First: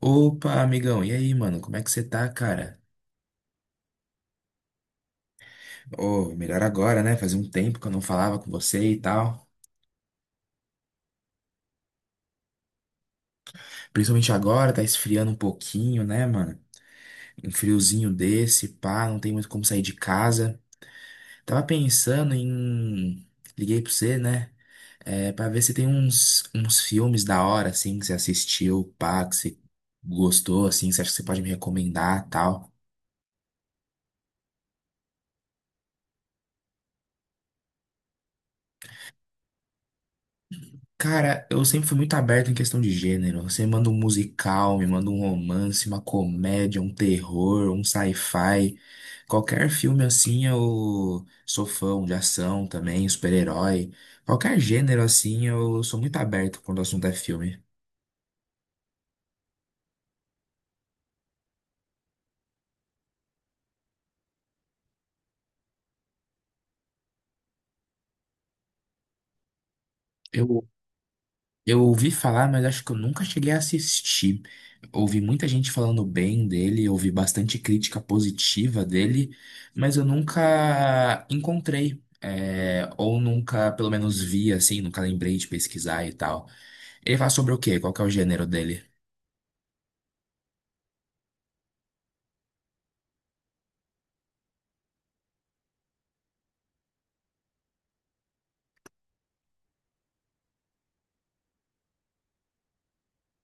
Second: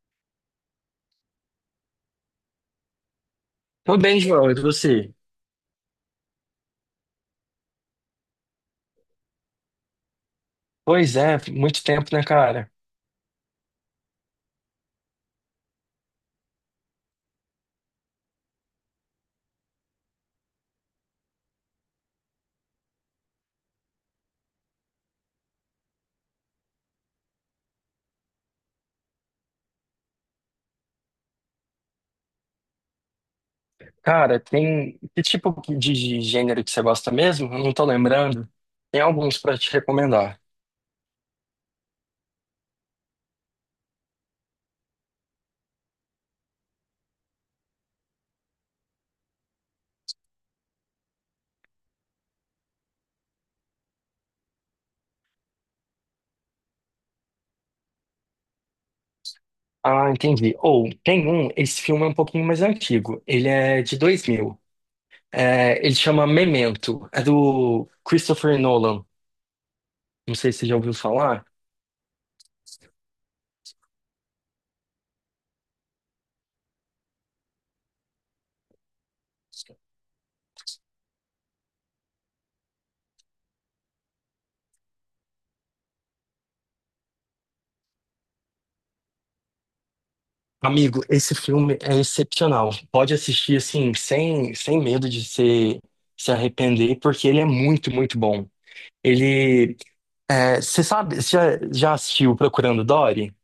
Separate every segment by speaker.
Speaker 1: Opa, amigão, e aí, mano? Como é que você tá, cara?
Speaker 2: Tô bem, João, e você?
Speaker 1: Ô, melhor agora, né? Fazia um tempo que eu não falava com você e tal.
Speaker 2: Pois é, muito tempo, né, cara?
Speaker 1: Principalmente agora, tá esfriando um pouquinho, né, mano? Um friozinho desse, pá, não tem muito como sair de casa. Tava pensando em. Liguei pra você, né? É, pra ver se tem uns filmes da hora, assim, que você assistiu, pá, que você gostou, assim, que você acha que você pode me recomendar, tal.
Speaker 2: Cara, tem. Que tipo de gênero que você gosta mesmo? Eu não tô lembrando. Tem alguns pra te recomendar.
Speaker 1: Cara, eu sempre fui muito aberto em questão de gênero. Você manda um musical, me manda um romance, uma comédia, um terror, um sci-fi. Qualquer filme assim eu sou fã, um de ação também, super-herói. Qualquer gênero assim eu sou muito aberto quando o assunto é filme.
Speaker 2: Ah, entendi. Ou, tem um, esse filme é um pouquinho mais antigo. Ele é de 2000. É, ele chama Memento. É do Christopher Nolan. Não sei se
Speaker 1: Eu
Speaker 2: você já ouviu falar.
Speaker 1: Eu ouvi falar, mas acho que eu nunca cheguei a assistir. Ouvi muita gente falando bem dele, ouvi bastante crítica positiva dele, mas eu nunca encontrei, é, ou nunca, pelo menos, vi assim, nunca lembrei de pesquisar e tal. Ele fala sobre o quê? Qual que é o gênero dele?
Speaker 2: Amigo, esse filme é excepcional. Pode assistir assim, sem medo de se arrepender, porque ele é muito, muito bom. Ele. Você sabe, você já assistiu Procurando Dory?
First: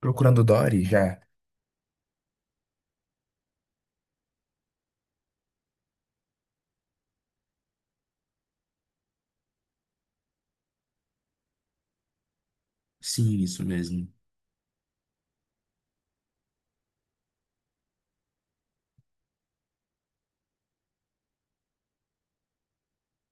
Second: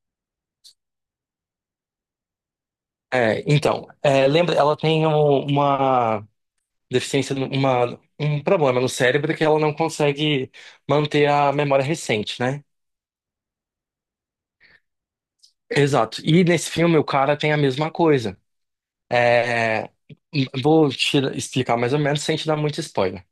Speaker 1: Procurando Dory já.
Speaker 2: É, então, é, lembra, ela tem uma deficiência, um problema no cérebro que ela não consegue manter a memória recente, né?
Speaker 1: Sim, isso mesmo.
Speaker 2: Exato. E nesse filme o cara tem a mesma coisa. É, vou te explicar mais ou menos sem te dar muito spoiler.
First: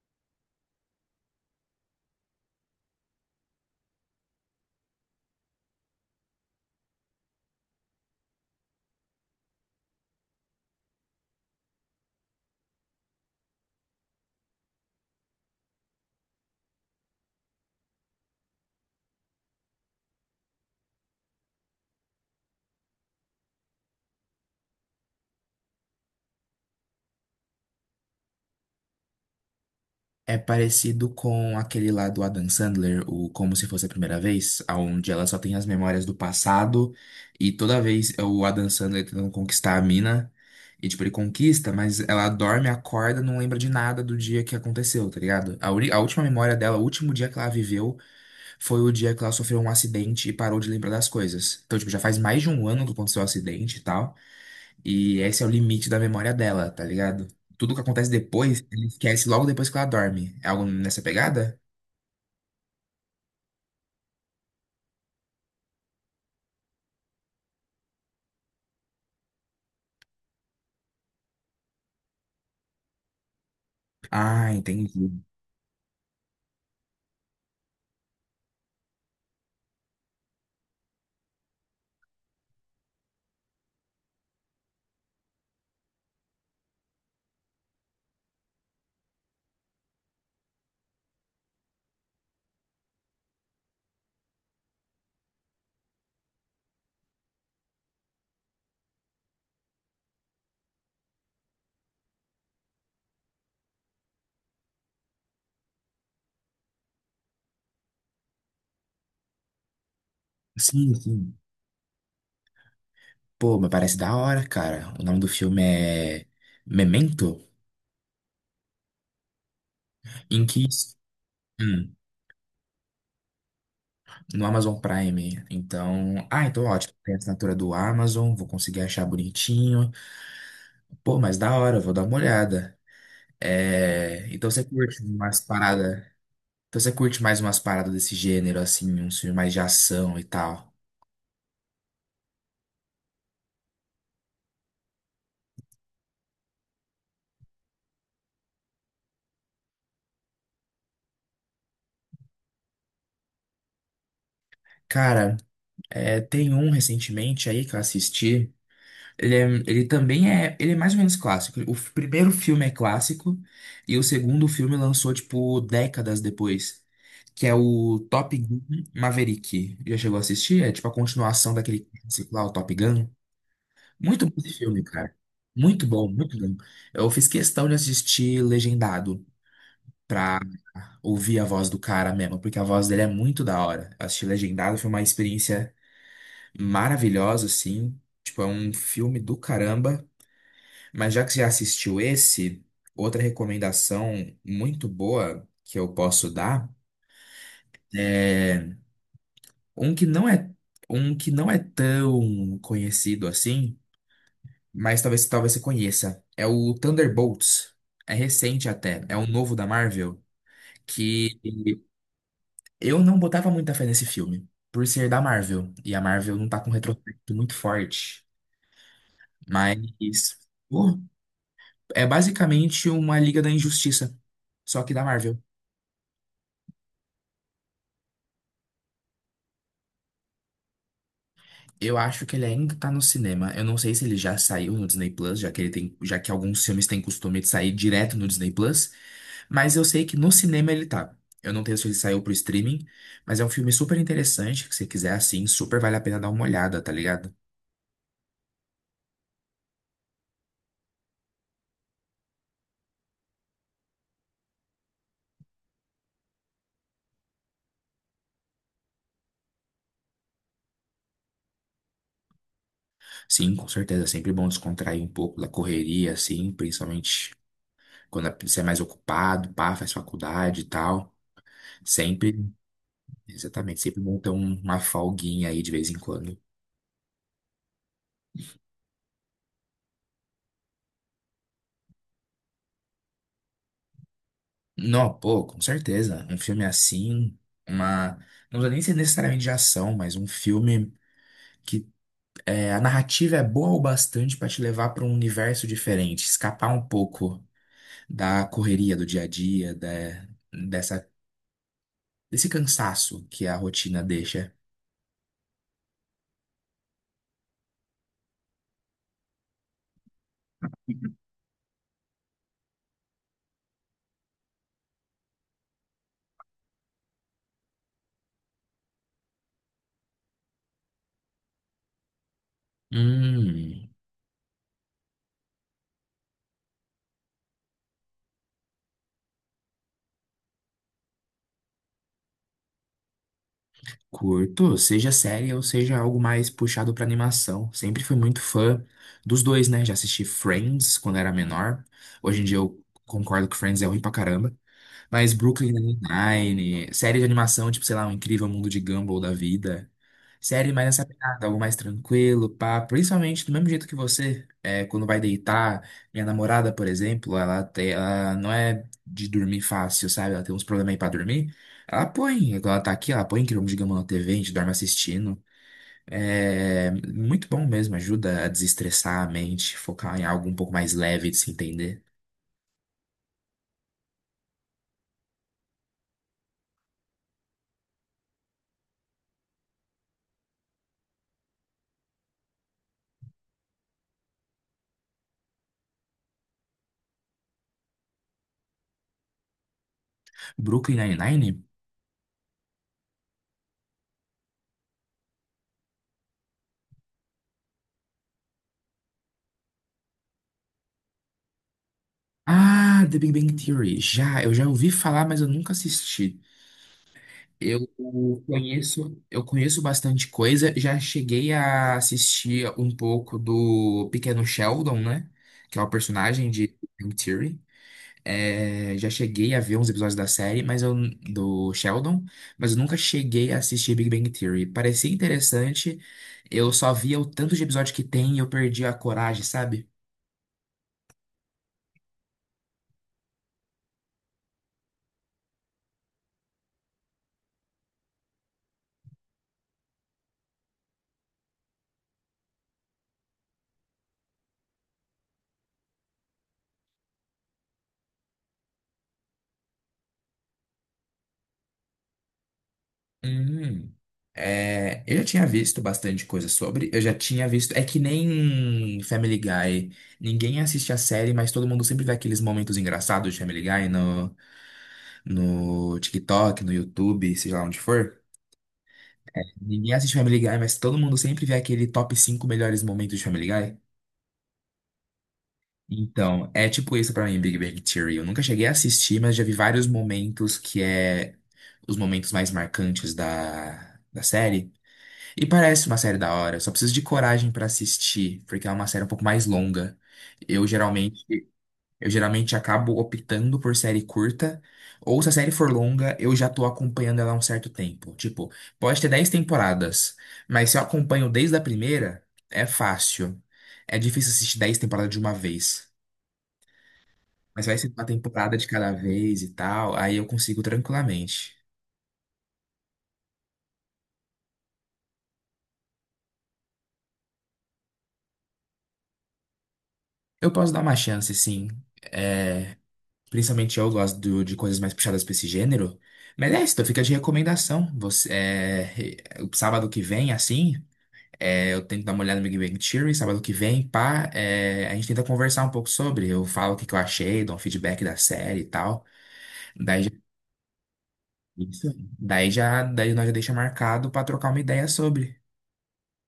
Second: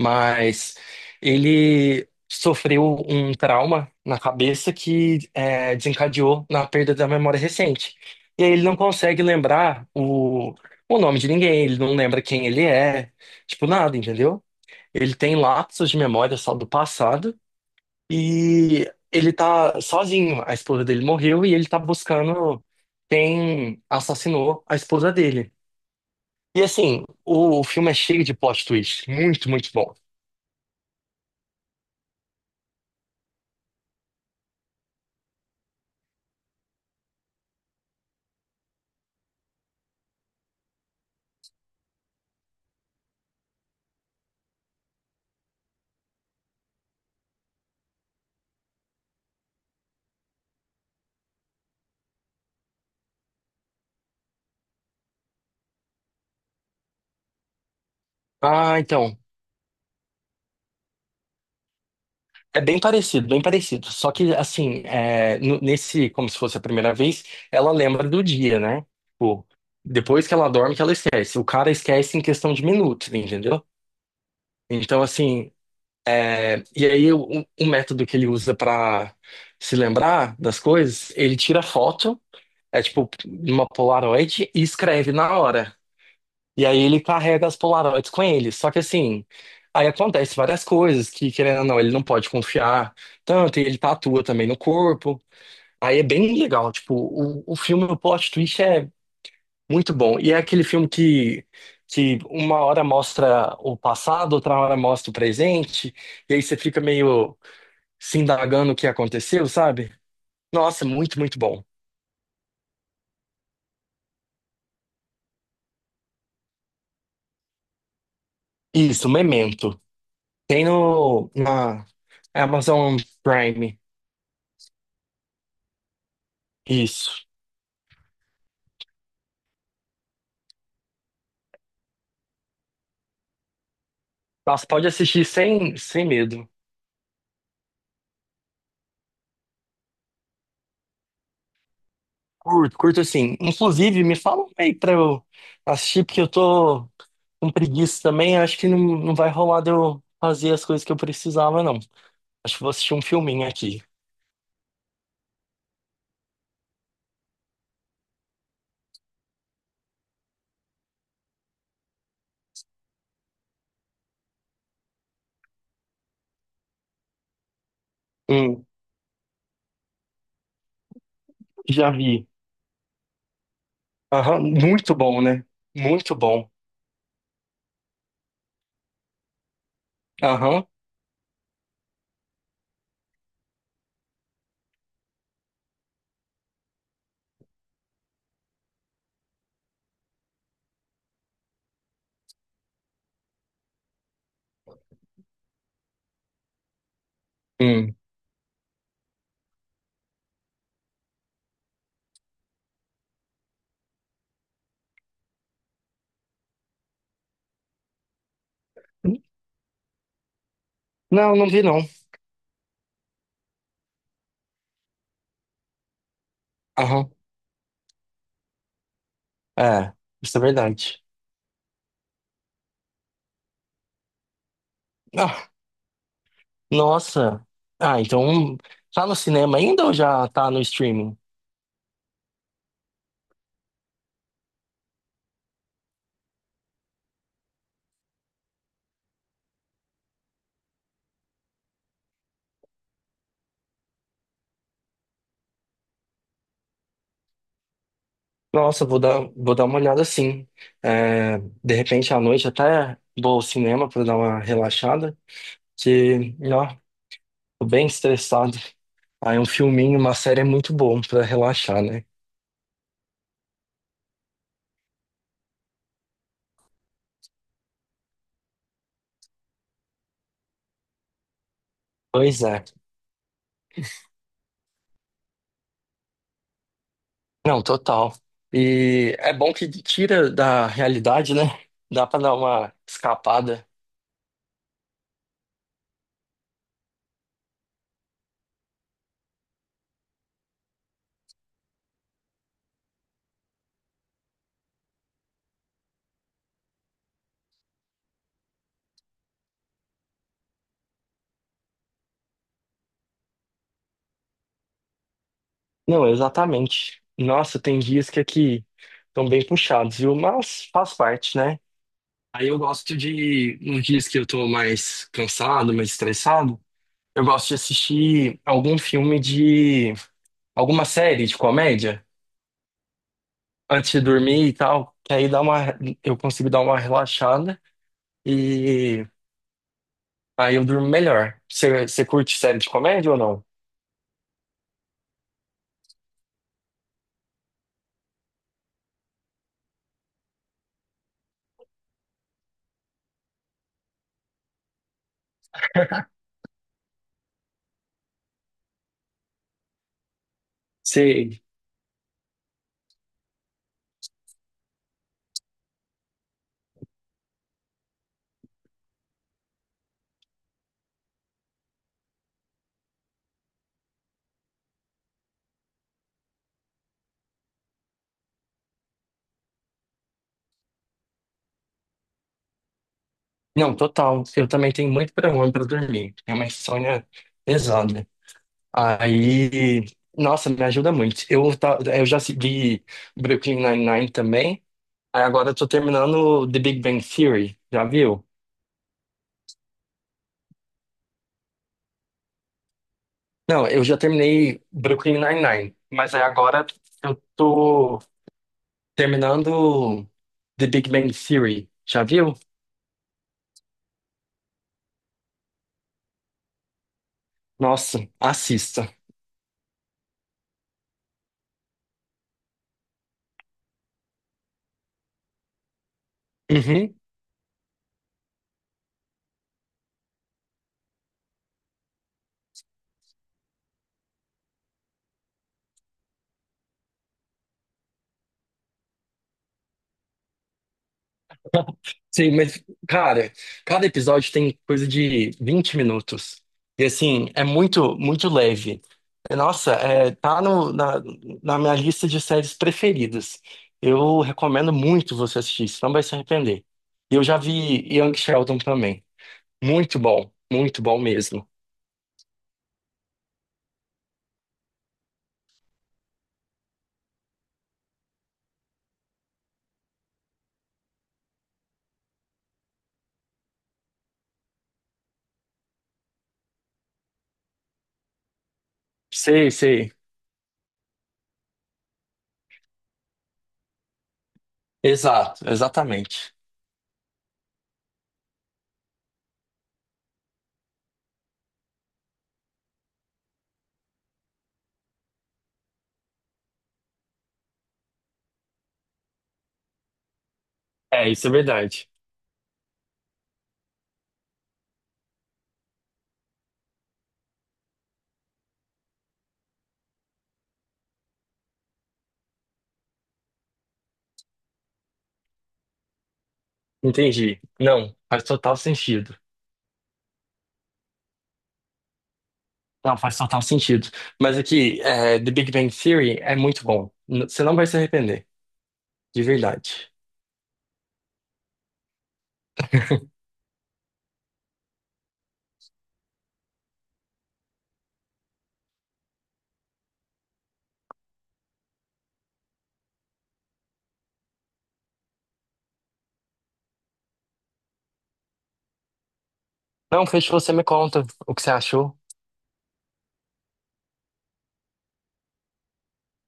Speaker 2: Mas ele sofreu um trauma na cabeça que desencadeou na perda da memória recente. E aí ele não consegue lembrar o nome de ninguém, ele não lembra quem ele é, tipo nada, entendeu? Ele tem lapsos de memória só do passado e ele tá sozinho. A esposa dele morreu e ele tá buscando quem assassinou a esposa dele. E assim, o filme é cheio de plot twist, muito, muito bom.
Speaker 1: É parecido com aquele lá do Adam Sandler, o Como Se Fosse a Primeira Vez, onde ela só tem as memórias do passado e toda vez é o Adam Sandler tentando conquistar a mina. E, tipo, ele conquista, mas ela dorme, acorda, não lembra de nada do dia que aconteceu, tá ligado? A última memória dela, o último dia que ela viveu, foi o dia que ela sofreu um acidente e parou de lembrar das coisas. Então, tipo, já faz mais de um ano que aconteceu o acidente e tal. E esse é o limite da memória dela, tá ligado? Tudo que acontece depois,
Speaker 2: Ah,
Speaker 1: ela
Speaker 2: então.
Speaker 1: esquece logo depois que ela dorme. É algo nessa pegada?
Speaker 2: É bem parecido, bem parecido. Só que, assim, é, nesse, como se fosse a primeira vez, ela lembra do dia, né? Tipo, depois que ela dorme, que ela esquece. O cara esquece em questão de minutos, entendeu?
Speaker 1: Ah,
Speaker 2: Então,
Speaker 1: entendi.
Speaker 2: assim, e aí o método que ele usa pra se lembrar das coisas, ele tira foto, é tipo uma Polaroid e escreve na hora. E aí ele carrega as Polaroids com ele. Só que assim, aí acontece várias coisas que, querendo ou não, ele não pode confiar tanto, e ele tatua também no corpo. Aí é bem legal, tipo, o filme, o plot twist é muito bom. E é aquele filme que uma hora mostra o passado, outra hora mostra o presente, e aí você fica meio se indagando o que aconteceu, sabe? Nossa,
Speaker 1: Sim,
Speaker 2: muito,
Speaker 1: sim.
Speaker 2: muito bom.
Speaker 1: Pô, mas parece da hora, cara. O nome do filme é Memento?
Speaker 2: Isso, Memento.
Speaker 1: Em
Speaker 2: Tem
Speaker 1: que.
Speaker 2: no, na
Speaker 1: Hum,
Speaker 2: Amazon Prime.
Speaker 1: no Amazon Prime. Então. Ah, então ótimo. Tem a
Speaker 2: Isso.
Speaker 1: assinatura do Amazon, vou conseguir achar bonitinho. Pô, mas da hora, vou dar uma olhada. É, então você
Speaker 2: Nossa, pode
Speaker 1: curte
Speaker 2: assistir
Speaker 1: umas paradas.
Speaker 2: sem medo.
Speaker 1: Então você curte mais umas paradas desse gênero, assim, uns filmes mais de ação e tal.
Speaker 2: Curto, curto assim. Inclusive, me fala um aí pra eu assistir, porque eu tô com preguiça também. Acho que não vai rolar de eu fazer as coisas que eu precisava, não. Acho que vou assistir um filminho aqui.
Speaker 1: Cara, é, tem um recentemente aí que eu assisti. Ele, é- ele também é. Ele é mais ou menos clássico. Primeiro filme é clássico e o segundo filme lançou, tipo, décadas depois. Que é o Top Gun
Speaker 2: Hum,
Speaker 1: Maverick. Já chegou a assistir? É tipo a continuação daquele
Speaker 2: já vi.
Speaker 1: clássico lá, o Top Gun. Muito bom
Speaker 2: Aham,
Speaker 1: esse filme,
Speaker 2: muito
Speaker 1: cara.
Speaker 2: bom, né?
Speaker 1: Muito bom,
Speaker 2: Muito
Speaker 1: muito
Speaker 2: bom.
Speaker 1: bom. Eu fiz questão de assistir legendado, pra
Speaker 2: Aham.
Speaker 1: ouvir a voz do cara mesmo, porque a voz dele é muito da hora. Assistir legendado foi uma experiência maravilhosa, assim. Tipo, é um filme do caramba. Mas já que você já assistiu esse, outra recomendação muito boa que eu posso dar
Speaker 2: Hum.
Speaker 1: é um que não é um que não é tão conhecido assim, mas talvez você conheça. É o Thunderbolts. É recente até, é um novo da Marvel
Speaker 2: Não,
Speaker 1: que
Speaker 2: não vi, não.
Speaker 1: eu não botava muita fé nesse filme, por ser da Marvel. E a Marvel não tá com um
Speaker 2: Aham.
Speaker 1: retrospecto muito forte. Mas,
Speaker 2: É, isso é
Speaker 1: pô,
Speaker 2: verdade.
Speaker 1: é basicamente uma Liga da Injustiça, só que da Marvel.
Speaker 2: Ah, nossa. Ah, então tá no cinema ainda ou já tá no streaming?
Speaker 1: Eu acho que ele ainda tá no cinema. Eu não sei se ele já saiu no Disney Plus, já que ele tem, já que alguns filmes têm costume de sair direto no Disney Plus. Mas eu sei que no cinema ele tá. Eu não tenho se ele saiu pro streaming, mas é um filme super interessante, que se você quiser assim, super vale a pena dar uma olhada, tá ligado?
Speaker 2: Nossa, vou dar uma olhada sim. É, de repente à noite até vou ao cinema para dar uma relaxada, que, ó, tô bem estressado. Aí um filminho, uma série é muito bom para relaxar, né?
Speaker 1: Sim, com certeza. É sempre bom descontrair um pouco da correria, assim, principalmente quando é, você é mais ocupado, pá, faz faculdade e tal.
Speaker 2: Pois
Speaker 1: Sempre,
Speaker 2: é.
Speaker 1: exatamente, sempre bom ter uma folguinha aí de vez em quando.
Speaker 2: Não, total. E é bom que tira da realidade, né? Dá para dar uma escapada.
Speaker 1: Não, pô, com certeza. Um filme assim, uma. Não precisa nem ser necessariamente de ação, mas um filme que é, a narrativa é boa o bastante pra te levar pra um universo diferente, escapar um pouco da correria do dia a dia, da, dessa, desse cansaço que a rotina deixa.
Speaker 2: Não, exatamente. Nossa, tem dias que aqui estão bem puxados, viu? Mas faz parte, né? Aí eu gosto de, nos dias que eu tô mais cansado, mais estressado, eu gosto de assistir algum filme de, alguma série de comédia
Speaker 1: Hum,
Speaker 2: antes de dormir e tal, que aí dá uma, eu consigo dar uma relaxada e aí eu durmo melhor. Você, você curte série de comédia ou não?
Speaker 1: Curto, seja série ou seja algo mais puxado pra animação. Sempre fui muito fã dos dois, né? Já assisti Friends quando era menor. Hoje em dia eu concordo que Friends é ruim pra caramba. Mas Brooklyn Nine-Nine, série de animação, tipo, sei lá, O Incrível Mundo de Gumball da vida. Série mais essa
Speaker 2: Você,
Speaker 1: pegada, algo mais tranquilo, pá. Principalmente do mesmo jeito que você, é, quando vai deitar. Minha namorada, por exemplo, ela, tem, ela não é de dormir fácil, sabe? Ela tem uns problemas aí pra dormir. Ela põe, quando ela tá aqui, ela põe Incrível Mundo de Gumball na TV, a gente dorme assistindo. É muito bom mesmo, ajuda a desestressar a mente, focar em algo um pouco mais leve de se entender.
Speaker 2: não, total. Eu também tenho muito problema pra dormir. É uma insônia pesada. Aí, nossa, me ajuda muito. Eu já segui Brooklyn Nine-Nine também. Aí agora eu tô terminando The Big Bang Theory, já viu?
Speaker 1: Brooklyn Nine-Nine.
Speaker 2: Não, eu já terminei Brooklyn Nine-Nine, mas aí agora eu tô terminando The Big Bang Theory, já viu?
Speaker 1: Ah, The Big Bang Theory. Já, eu já ouvi falar, mas eu nunca assisti. Eu
Speaker 2: Nossa, assista.
Speaker 1: eu conheço bastante coisa. Já cheguei a assistir um pouco do Pequeno Sheldon, né? Que é o personagem de Big
Speaker 2: Uhum.
Speaker 1: Bang Theory. É, já cheguei a ver uns episódios da série, mas eu, do Sheldon, mas eu nunca cheguei a assistir Big Bang Theory. Parecia interessante, eu só via o tanto de episódio que tem e eu perdi a coragem, sabe?
Speaker 2: Sim, mas, cara, cada episódio tem coisa de 20 minutos. E, assim, é muito, muito leve. É, nossa, é, tá no, na minha lista de séries preferidas. Eu recomendo muito você assistir, você não vai se arrepender. E eu já vi Young Sheldon também. Muito bom mesmo.
Speaker 1: Hum. É, eu já tinha visto bastante coisa sobre, eu já tinha visto. É que nem Family Guy. Ninguém assiste a série, mas todo mundo sempre vê aqueles momentos engraçados de Family Guy no, no TikTok, no YouTube, seja lá onde for.
Speaker 2: Sei,
Speaker 1: Ninguém
Speaker 2: sei.
Speaker 1: assiste Family Guy, mas todo mundo sempre vê aquele top 5 melhores momentos de Family Guy.
Speaker 2: Exato, exatamente.
Speaker 1: Então, é tipo isso pra mim, Big Bang Theory. Eu nunca cheguei a assistir, mas já vi vários momentos que é os momentos mais marcantes da série. E parece uma série da hora, só preciso de coragem pra assistir, porque é uma série um pouco mais longa. Eu
Speaker 2: É,
Speaker 1: geralmente,
Speaker 2: isso é verdade.
Speaker 1: eu geralmente acabo optando por série curta, ou se a série for longa, eu já tô acompanhando ela há um certo tempo. Tipo, pode ter 10 temporadas, mas se eu acompanho desde a primeira, é fácil. É difícil assistir 10 temporadas de uma vez,
Speaker 2: Entendi.
Speaker 1: mas vai ser
Speaker 2: Não,
Speaker 1: uma
Speaker 2: faz
Speaker 1: temporada
Speaker 2: total
Speaker 1: de cada
Speaker 2: sentido.
Speaker 1: vez e tal, aí eu consigo tranquilamente.
Speaker 2: Não, faz total sentido. Mas aqui, é, The Big Bang Theory é muito bom. Você não vai se arrepender, de verdade.
Speaker 1: Eu posso dar uma chance, sim. É, principalmente eu gosto do- de coisas mais puxadas pra esse gênero. Mas é isso, então fica de recomendação. Você, é, o sábado que vem, assim, é, eu tento dar uma olhada no Big Bang Theory. Sábado que vem, pá, é, a gente tenta conversar um pouco sobre. Eu falo o que que eu achei, dou um feedback da série e tal. Daí,
Speaker 2: Não,
Speaker 1: já-
Speaker 2: fechou, você me conta o que você
Speaker 1: é isso,
Speaker 2: achou.
Speaker 1: daí já, daí nós já deixa marcado pra trocar uma ideia sobre.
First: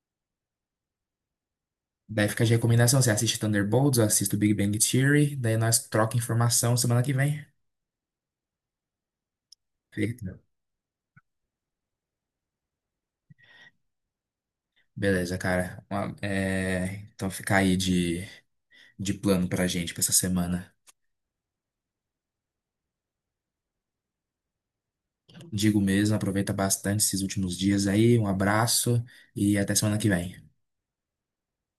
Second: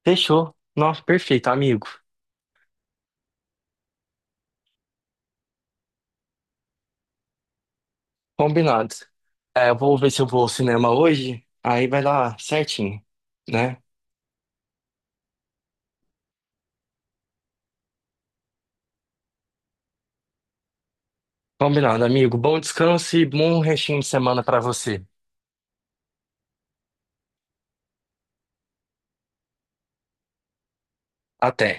Speaker 2: Fechou. Nossa, perfeito, amigo.
Speaker 1: Daí fica de recomendação. Você assiste Thunderbolts, eu assisto Big Bang Theory. Daí nós troca informação semana que vem.
Speaker 2: Combinado. É, eu vou ver se eu
Speaker 1: Feito.
Speaker 2: vou ao cinema hoje, aí vai dar certinho, né?
Speaker 1: Beleza, cara. É, então fica aí de. De plano pra gente pra essa semana.
Speaker 2: Combinado, amigo. Bom descanso e bom restinho de semana pra você.
Speaker 1: Digo mesmo, aproveita bastante esses últimos dias aí. Um abraço e até semana que vem.
Speaker 2: Até.